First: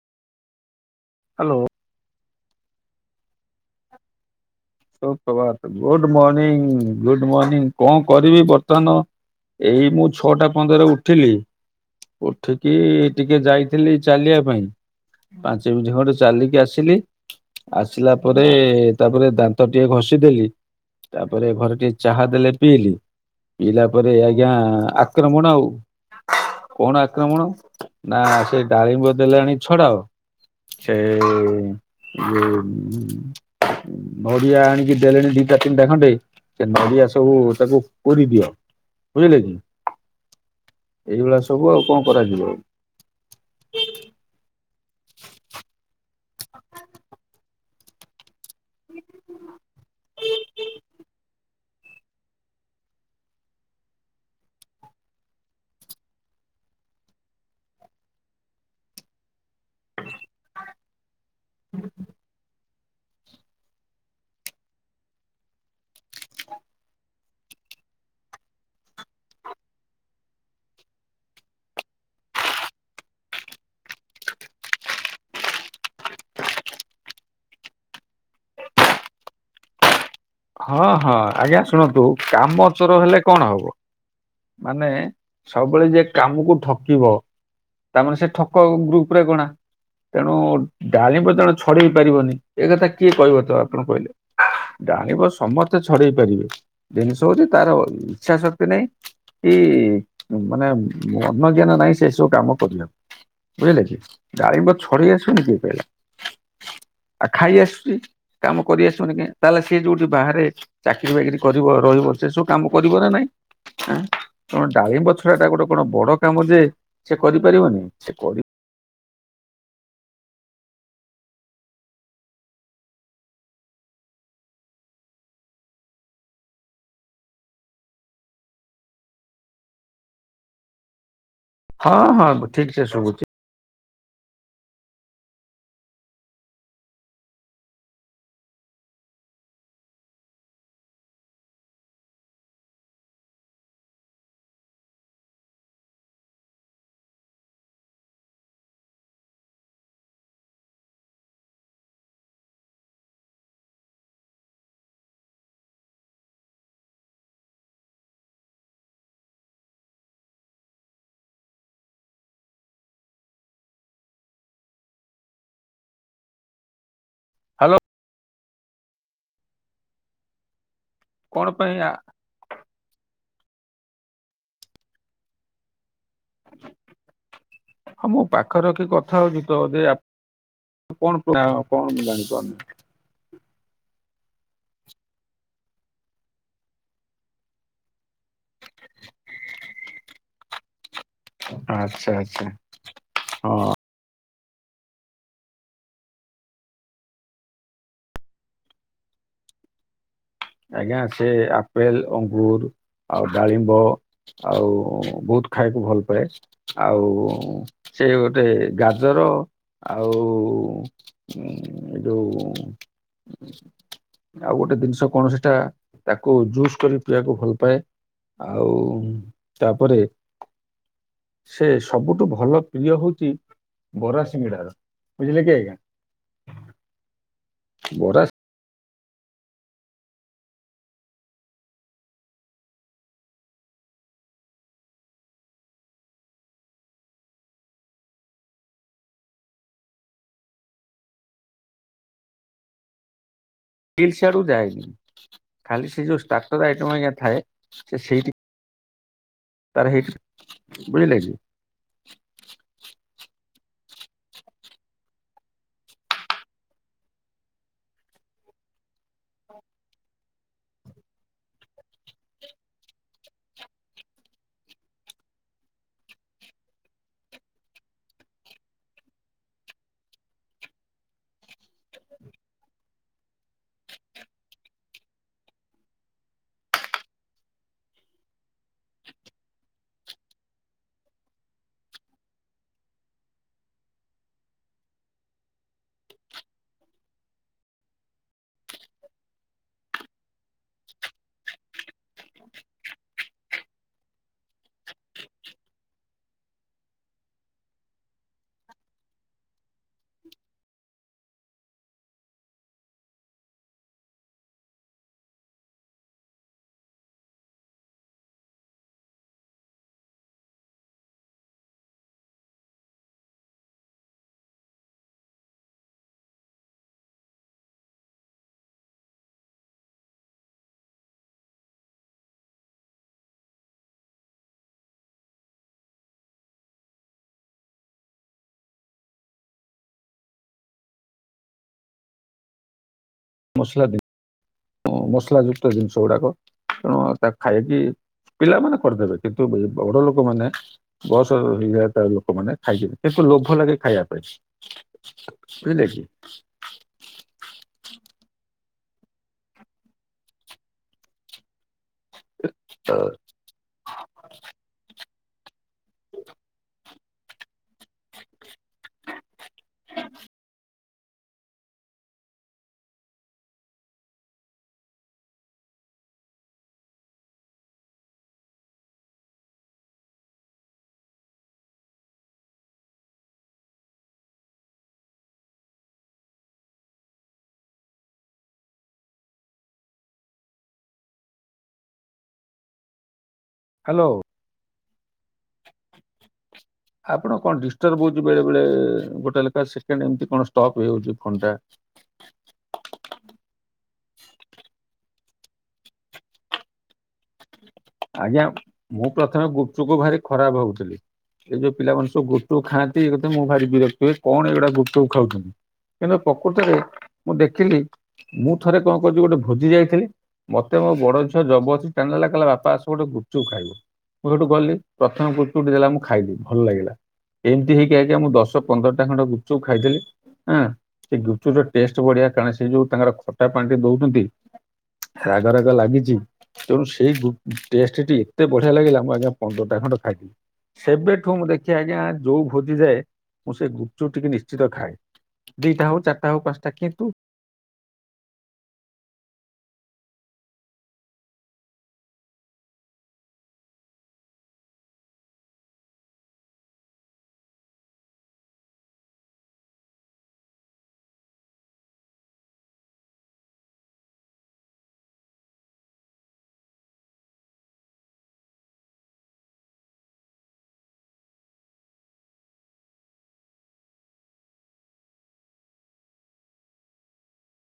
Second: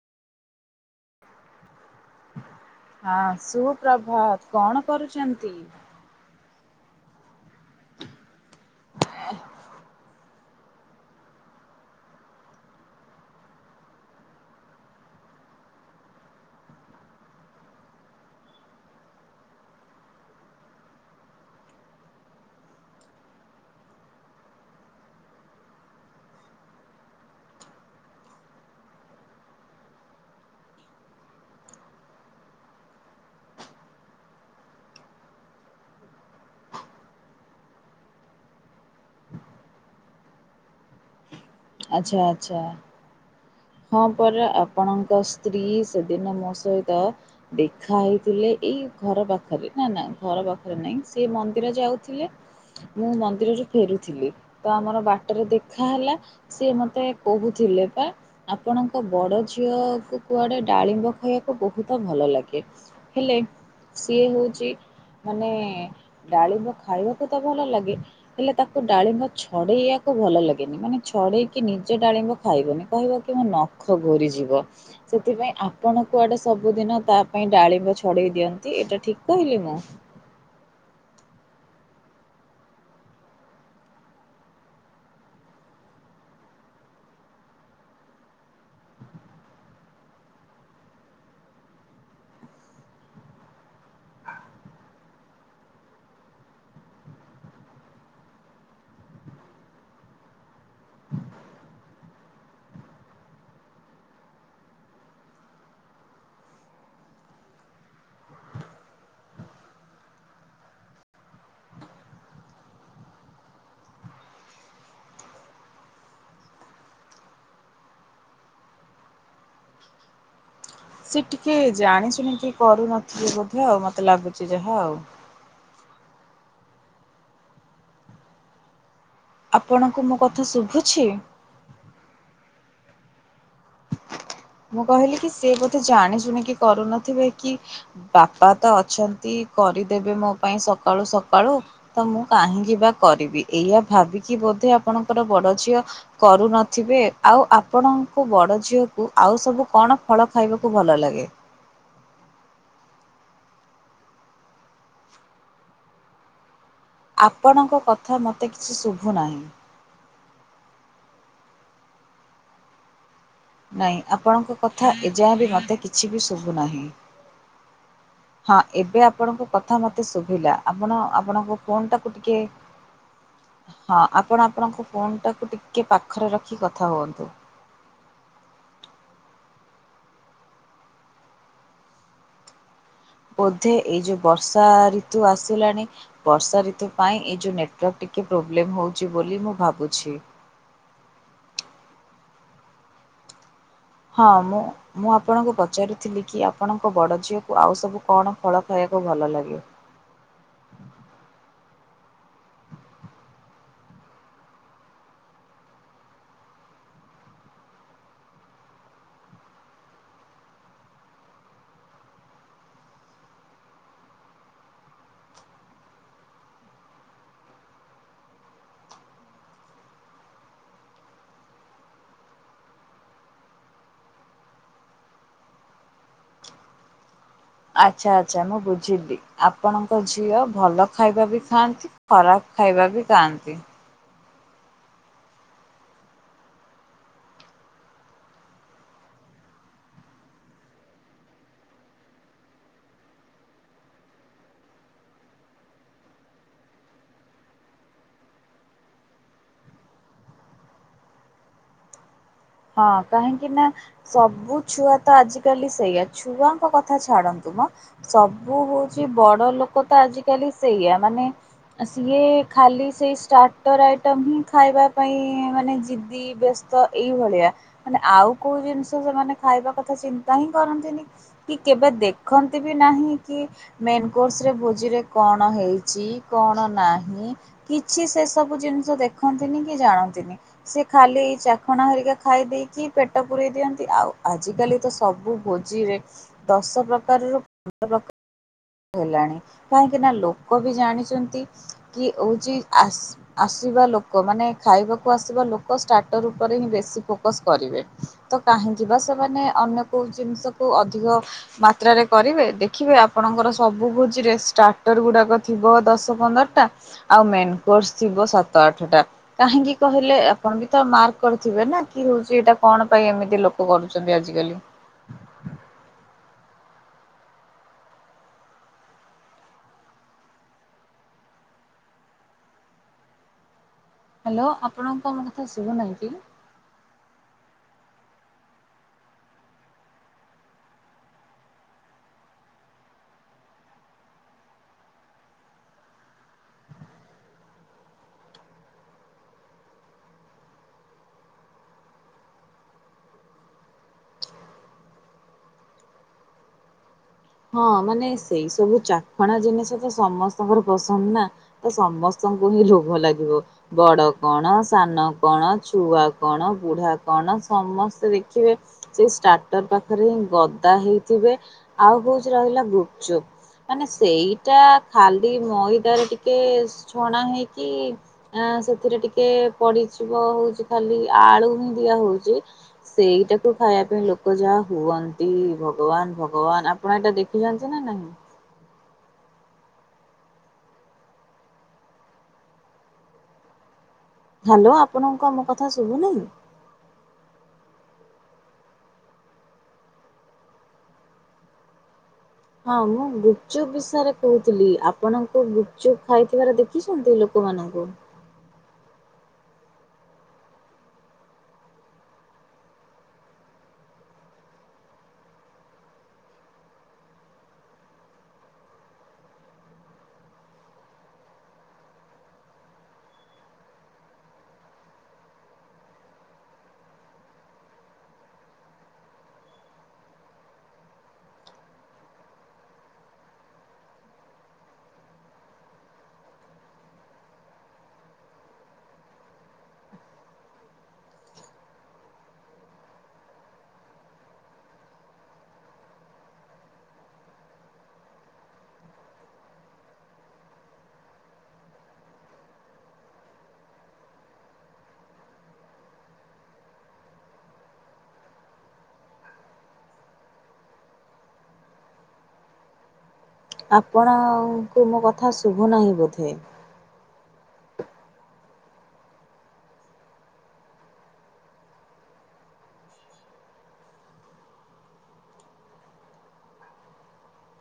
Hello. ହଁ ସୁ ପ୍ରଭାତ୍। ସୁ ପ୍ରଭାତ ଗୁଡ଼୍ ମର୍ଣିଂ ଗୁଡ଼୍ ମର୍ଣିଂ କଣ କରିବି ବତ ର୍ତ୍ତନ ଏଇ ମୁଁ ଛଅଟା ପନ୍ଦରେ ଉଠିଲି। ଉଠିକି ଟିକେ ଯାଇଥିଲି ଚାଲିୟା ପାଇଁ। ପାଞ୍ଚ ମିନ୍ଟି ଖଣ୍ଡେ ଚାଲିକି ଆସିଲି। ଆସିଲା ପରେ ତାପରେ ଦାନ୍ତ୍ ତ ଟିକେ ଘଷି ଦେଲି ତାପରେ ଘରେ ଟିଏ ଚାହା ଦେଲେ ପିଇଲି। ପିଇିଲା ପରେ ଆଜ୍ଞା ଆକ୍ରମଣ ଆଉ। କଣ ଆକ୍ରମଣ? ନା ସେଇ ଡ଼ାଳିମ୍ବ ଦେଲାଣି ଛଡ଼ାଅ। ଛେ [unintelligible] ନଡ଼ିଆ ଆଣିକି ଦେଲେଣି ଦିଟା ତିନିଟା ଖଣ୍ଡେ ସେ ନଡ଼ିଆ ସବୁ ତାକୁ କୋରି ଦିଅ। ବୁଝିଲେ କି? [inaudible] ଏଇଭଳିଆ ସବୁ ଆଉ କଣ ଆଚ୍ଛା ଆଚ୍ଛା କରାଯିବ। ହଁ ପରା। ଆପଣଙ୍କ ସ୍ତ୍ରୀ ସେଦିନ ମୋ ସହିତ ଦେଖା ହେଇଥିଲେ ଏଇ ଘର ପାଖରେ। ନା ନା ଘର ପାଖରେ ନାହିଁ। ସେ ମନ୍ଦିର ଯାଉଥିଲେ। ମୁଁ ମନ୍ଦିରରୁ ଫେରୁଥିଲି ତ ଆମର ବାଟରେ ଦେଖା ହେଲା। ସିଏ ମତେ କହୁଥିଲେ ପା। ଆପଣଙ୍କ ବଡ଼ ଝିଅକୁ କୁଆଡ଼େ ଡାଳିମ୍ବ ଖାଇୟାକୁ ବହୁତ ଭଲ ଲାଗେ। ହେଲେ। ସିଏ ହୋଉଚି ମାନେ ଡ଼ାଳିମ୍ବ ଖାଇବାକୁ ତ ଭଲ ଲାଗେ। ହେଲେ ତାକୁ ଡ଼ାଳିମ୍ବ ଛଡ଼େଇୟାକୁ ଭଲ ଲାଗେନି। ମାନେ ଛଡ଼େଇକି ନିଜେ ଡ଼ାଳିମ୍ବ ଖାଇବନି କହିବ କହିବ ମୋ ନଖ ଘୋରିଯିବ। ସେଥିପାଇଁ ଆପଣ କୁଆଡେ ସବୁଦିନ ତା ପାଇଁ ଡାଳିମ୍ବ ଛଡେଇ ଦିଅନ୍ତି। ଏଇଟା ଠିକ କହିଲି ନା। ହଁ ହଁ ଆଜ୍ଞା ଶୁଣନ୍ତୁ କାମ ଚୋର ହେଲେ କଣ ହବ। ମାନେ ସବୁବେଳେ ଯିଏ କାମକୁ ଠକିବ। ତା ମାନେ ସେ ଠକ ଗ୍ରୁପ୍ ରେ ଗଣା। ତେଣୁ ଡାଲିମ୍ବ ଜଣେ ଛଡେଇ ପାରିବନି ଏ କଥା କିଏ କହିବ ତ ଆପଣ କହିଲେ। ଡାଳିମ୍ବ ସମସ୍ତେ ଛଡେଇ ପାରିବେ ଜିନିଷ ହଉଛି ତାର ଇଚ୍ଛା ଶକ୍ତି ନାହିଁ। ଏଇ ମାନେ ମନଜ୍ଞାନ ନାହିଁ ସେ ସବୁ କାମ କରିବାକୁ। ବୁଝିଲେ କି ଡାଳିମ୍ବ ଛଡେଇ ଆସିବନି କିଏ କହିଲା। ଆଉ ଖାଇ ଆସୁଛି କାମ କରି ଆସୁନି କାଇଁ। ତାହେଲେ। ସେ ଯୋଉଠି ବାହାରେ ଚାକିରି ବାକିରି କରିବ ରହିବ ସେ ସବୁ କାମ କରିବ ନା ନାଇଁ। ଆଁ କଣ ଡାଳିମ୍ବଛଡା ଟା ଗୋଟେ କଣ ବଡ କାମ ଯେ ସେ କରିପାରିବନି ସେ କରି। ସେ ଟିକେ ଜାଣି ଶୁଣିକି କରୁନଥିବ ବୋଧେ ଆଉ ମତେ ଲାଗୁଛି ଯାହା ଆଉ। ଆପଣଙ୍କୁ ମୋ କଥା ଶୁଭୁଛି। ହଁ ହଁ ଠିକ ସେ ଶୁଭୁଛି। ମୁଁ କହିଲି କି ସିଏ ବୋଧେ ଜାଣିଶୁଣି କିି କରୁ ନ ଥିବେ କି। ବାପା ତ ଅଛନ୍ତି କରିଦେବେ ମୋ ପାଇଁ ସକାଳୁ ସକାଳୁ। ତ ମୁଁ କାହିଁକି ବା କରିବି ଏଇଆ ଭାବିକି ବୋଧେ ଆପଣଙ୍କର ବଡ ଝିଅ। କରୁ ନଥିବେ ଆଉ ଆପଣଙ୍କୁ ବଡ ଝିଅକୁ। ଆଉ ସବୁ କଣ ଫଳ ଖାଇବାକୁ ଭଲ ଲାଗେ। ଆପଣଙ୍କ କଥା ମୋତେ କିଛି ଶୁଭୁ ନାହିଁ। ନାଇଁ ଆପଣଙ୍କ କଥା ଏଯାଏ ବି ମୋତେ କିଛି ବି ଶୁଭୁ ନାହିଁ। ହାଲୋ। ହଁ ଏବେ ଆପଣଙ୍କ କଥା ମତେ ଶୁଭିଲା ଆପଣ କଣ ଆପଣଙ୍କ ପାଇଁ ଫୋନ୍ ଆ- ଟାକୁ ଟିକେ। ହଁ ଆପଣ ଆପଣଙ୍କ ଫୋନ୍ ଟାକୁ ଟିକେ ପାଖରେ ରଖି କଥା ହୁଅନ୍ତୁ। ହଁ ମୁଁ ପାଖରେ ରଖି କଥା ହଉଚି ତ। କଣ ଜାଣିପାରୁନ [unintelligible] ବୋଧେ ଏଇ ଯୋଉ ବର୍ଷା ଋତୁ ଆସିଲାଣି। ବର୍ଷା ଋତୁ ପାଇଁ ଏଇ ଯୋଉ ନେଟ୍ୱାର୍କ ଟିକେ ପୋବ୍ଲେମ୍ ହଉଚି ବୋଲି ମୁଁ ଭାବୁଛି। ଆଚ୍ଛା ଆଚ୍ଛା ହଁ। ହଁ ମୁଁ। ମୁଁ ଆପଣଙ୍କୁ ପଚାରୁି ଥିଲି କି ଆପଣଙ୍କ ବଡ଼ ଝିଅକୁ ଆଉ ସବୁ କଣ ଫଳ ଖାଇବାକୁ ଭଲ ଲାଗେ। ଆଜ୍ଞା ସେ ଆପେଲ୍ ଅଙ୍ଗୁର୍ ଆଉ ଡାଳିମ୍ବ। ଆଉ ବହୁତ୍ ଖାଇବାକୁ ଭଲ ପାଏ। ଆଉ ସେ ଗୋଟିଏ ଗାଜର ଆଉ। ଉଁ ଯୋଉ ଆଉ ଗୋଟିଏ ଜିନିଷ। କଣ ସେଟା ତାକୁ ଜୁସ୍ କରି ପିଇବାକୁ ଭଲ ପାଏ। ଆଉ ତା ପରେ। ସେ ସବୁଠୁ ଭଲ ପ୍ରିୟ ହଉଚି। ବରା ସିଙ୍ଗିଡ଼ା। ବୁଝିଲେ କି ଆଜ୍ଞା। ଆଚ୍ଛା ବରା ଆଚ୍ଛା ମୁଁ ବୁଝିଲି। ଆପଣଙ୍କ ଝିଅ ଭଲ ଖାଇବା ବି ଖାଆନ୍ତି ଖରାପ ଖାଇବା ବି ଖାଆନ୍ତି। ଇଲସ୍ଆଡୁ ଯାଏନି ଖାଲି ସେ ଯୋଉ ଷ୍ଟାର୍ଟର ଆଇଟମ୍ ଆଜ୍ଞା ଥାଏ ସେ ସେଇଠି। ତାର ହେଇ ବୁଝିଲେ କି ହଁ କାହିଁକି ନା। ସବୁ ଛୁଆ ତ ଆଜିକାଲି ସେଇଆ ଛୁଆଙ୍କ କଥା ଛାଡନ୍ତୁ ମ। ସବୁ ହଉଛି ବଡ ଲୋକ ତ ଆଜିକାଲି ସେଇଆ ମାନେ। ସିଏ ଖାଲି ସେଇ ଷ୍ଟାର୍ଟର ଆଇଟମ ହିଁ ଖାଇବା ପାଇଁ ମାନେ ଜିଦି। ବ୍ୟସ୍ତ ଏ ଭଳିଆ ମାନେ ଆଉ କୋଉ ଜିନିଷ ସେମାନେ ଖାଇବା କଥା ଚିନ୍ତା ହିଁ କରନ୍ତିନି। କି କେବେ ଦେଖନ୍ତି ବି ନାହିଁ କି। ମେନ କୋସରେ ଭୋଜିରେ କଣ ହେଇଛି କଣ ନାହିଁ। କିଛି ସେ ସବୁ ଜିନିଷ ଦେଖନ୍ତିନି କି ଜାଣନ୍ତିନି ସେ ଖାଲି ଏଇ ଯାହା ଖଣା ହରିକା ଖାଇ ଦେଇେଇକି ପେଟ ପୂରେଇ ଦିଅନ୍ତି ଆଉ ଆଜିକାଲି ତ ସବୁ ଭୋଜିରେ। ଦଶ ପ୍ରକାରରୁ। ମ ର [unintelligible] ହେଲାଣି କାହିଁକି ନା ଲୋକ ବି ଜାଣିଛନ୍ତି କି ହଉଛି ଆ ଆସିବା ଲୋକ ମାନେ ଖାଇବାକୁ ଆସିବା ଲୋକ ଷ୍ଟାର୍ଟର ଉପରେ ହିଁ ବେଶୀ ଫୋକସ କରିବେ। ତ କାହିଁକି ବା ସେମାନେ ଅନ୍ୟ କୋଉ ଜିନିଷକୁୁ ଅଧିକ। ମାତ୍ରାରେ କରିବେ ଦେଖିବେ ଆପଣଙ୍କର। ସବୁ ଭୁଜିରେ ଷ୍ଟାର୍ଟର ଗୁଡ଼ାକ ଥିବ ଦଶ ପନ୍ଦରଟା। ଆଉ ମେନ୍ କୋର୍ସ ଥିବ ସାତ ଆଠଟା। କାହିଁକି କହିଲେ ଆପଣ ବି ତ ମାର୍କ କରିଥିବେ ନା କି ହଉଛି ଏଇଟା କଣ ପାଇଁ ଏମିତି ଲୋକ କରୁଛନ୍ତି ଆଜିକାଲି। ହ୍ୟାଲୋ ଆପଣଙ୍କୁ ଆମ କଥା ଶୁଭୁନାହିଁ କି। ମୁସଲ ଦିନ [unintelligible] ମସଲା ଯୁକ୍ତ ଜିନିଷ ଗୁଡାକ ତେଣୁ ତାକୁ ଖାଇକି। ପିଲାମାନେ କରିଦେବେ କିନ୍ତୁ ବଡ ଲୋକମାନେ। ବୟସ ହେଇଯଏ ତ ଲୋକମାନେ ଖାଇଯେ କିନ୍ତୁ ଲୋଭ ଲାଗେ ଖାଇବା ପାଇଁ। ବୁଝିଲେ କିି। ହଁ ମାନେ ସେଇ ସବୁ ଚାଖଣା ଜିନିଷ ତ ସମସ୍ତଙ୍କର ପସନ୍ଦ ନା ତ ସମସ୍ତ ଙ୍କୁ ହିଁ ଲୋଭ ଲାଗିବ ବଡ କଣ ସାନ କଣ ଛୁଆ କଣ ବୁଢା କଣ ସମସ୍ତେ ଦେଖିବେ। ସେଇ ଷ୍ଟାର୍ଟର ପାଖରେ ହିଁ ଗଦା ହେଇଥିବେ ଆଉ ହଉଛି ରହିଲା ଗୁପଚୁପ। ମାନେ ସେଇଟା ଖାଲି ମଇଦାରେ ଟିକେ ଛଣା ହେଇକି। ଆ ସେଥିରେ ଟିକେ ପଡିଯିବ ହଉଛି ଖାଲି ଆଳୁ ଦିଆ ହଉଛି। ସେଇଟାକୁ ଖାଇବା ପାଇଁ ଲୋକ ଯାହା ହୁଅନ୍ତି ଭଗବାନ ଭଗବାନ ଆ ଆପଣ ଏଇଟା ଦେଖିଛନ୍ତି ନା ନାହିଁ। ହ୍ୟାଲୋ। ହ୍ୟାଲୋ ଆପଣଙ୍କୁ କଣ ମୋ କଥା ଶୁଭୁନାହିଁ। ଆପଣ କଣ ଡିଷ୍ଟର୍ବ ହଉଛି ବେଳେ ବେଳେ ଗୋଟେ ଲେଖା ସେକେଣ୍ଡ ଏମତି କଣ ଷ୍ଟପ୍ ହେଇଯାଉଛି ଫୋନ ଟା। ହଁ ମୁଁ ଗୁପଚୁପ ବିଷୟରେ କହୁଥିଲି ଆପଣଙ୍କୁ ଗୁପଚୁପ ଖାଇଥିବାର ଦେଖିଛନ୍ତି ଲୋକମାନଙ୍କୁ। ଆଜ୍ଞା ମୁଁ ପ୍ରଥମେ ଗୁପଚୁପ ଭାରି ଖରାପ ଭାବୁଥିଲି। ଏଇ ଯୋଉ ପିଲାମାନେ ସବୁ ଗୁପଚୁପ ଖାଆନ୍ତି ଇକଥା ମୁଁ ଭାରି ବିରକ୍ତ ହୁଏ କଣ ଏଗୁଡା ଗୁପଚୁପ ଖାଉଛନ୍ତି। କିନ୍ତୁ ପ୍ରକୃତରେ ମୁଁ ଦେଖିଲି। ମୁଁ ଥରେ କଣ କରୁଛି ଗୋଟେ ଭୋଜି ଯାଇଥିଲି ମତେ ମୋ ବଡ ଝିଅ ଜବରଦସ୍ତି ଟାଣିନେଲା କହିଲା ବାପା ଆସ ଗୋଟେ ଗୁଚୁପ ଖାଇବ ମୁଁ ସେଠୁ ଗଲି ପ୍ରଥମ ଗୁପଚୁପ ଟିଦେଲା ମୁଁ ଖାଇଲି ଭଲ ଲାଗିଲା। ଏମିତି ହେଇକି ଆଜ୍ଞା ମୁଁ ଦଶ ପନ୍ଦରଟା ଖଣ୍ଡ ଗୁପଚୁପ ଖାଇଦେଲି। ହଁ ସେ ଗୁପଚୁର ଟେଷ୍ଟ ବଢିଆ କାରଣ ସେ ଯୋଉ ତାଙ୍କର ଖଟା ପାଣି ରେ ଦଉଛନ୍ତି। ରାଗ ରାଗ ଲାଗିଛି ତେଣୁ ସେଇ ଗୁ ଟେଷ୍ଟ ଟି ଏତେ ବଢିଆ ଲାଗିଲା ମୁଁ ଆଜ୍ଞା ପନ୍ଦରଟା ଖଣ୍ଡ ଖାଇଦେଲି। ସେବେଠୁ ମୁଁ ଦେଖେ ଆଜ୍ଞା ଯୋଉ ଭୋଜି ଯାଏ ମୁଁ ସେ ଗୁପଚୁପ ଟିକେ ନିଶ୍ଚିତ ଖାଏ ଦିଇଟା ହଉ ଚାରିଟା ହୋଉ ପାଞ୍ଚଟା କିନ୍ତୁ ଆପଣଙ୍କୁ ମୋ କଥା ଶୁଭୁ ନାହିଁ ବୋଧେ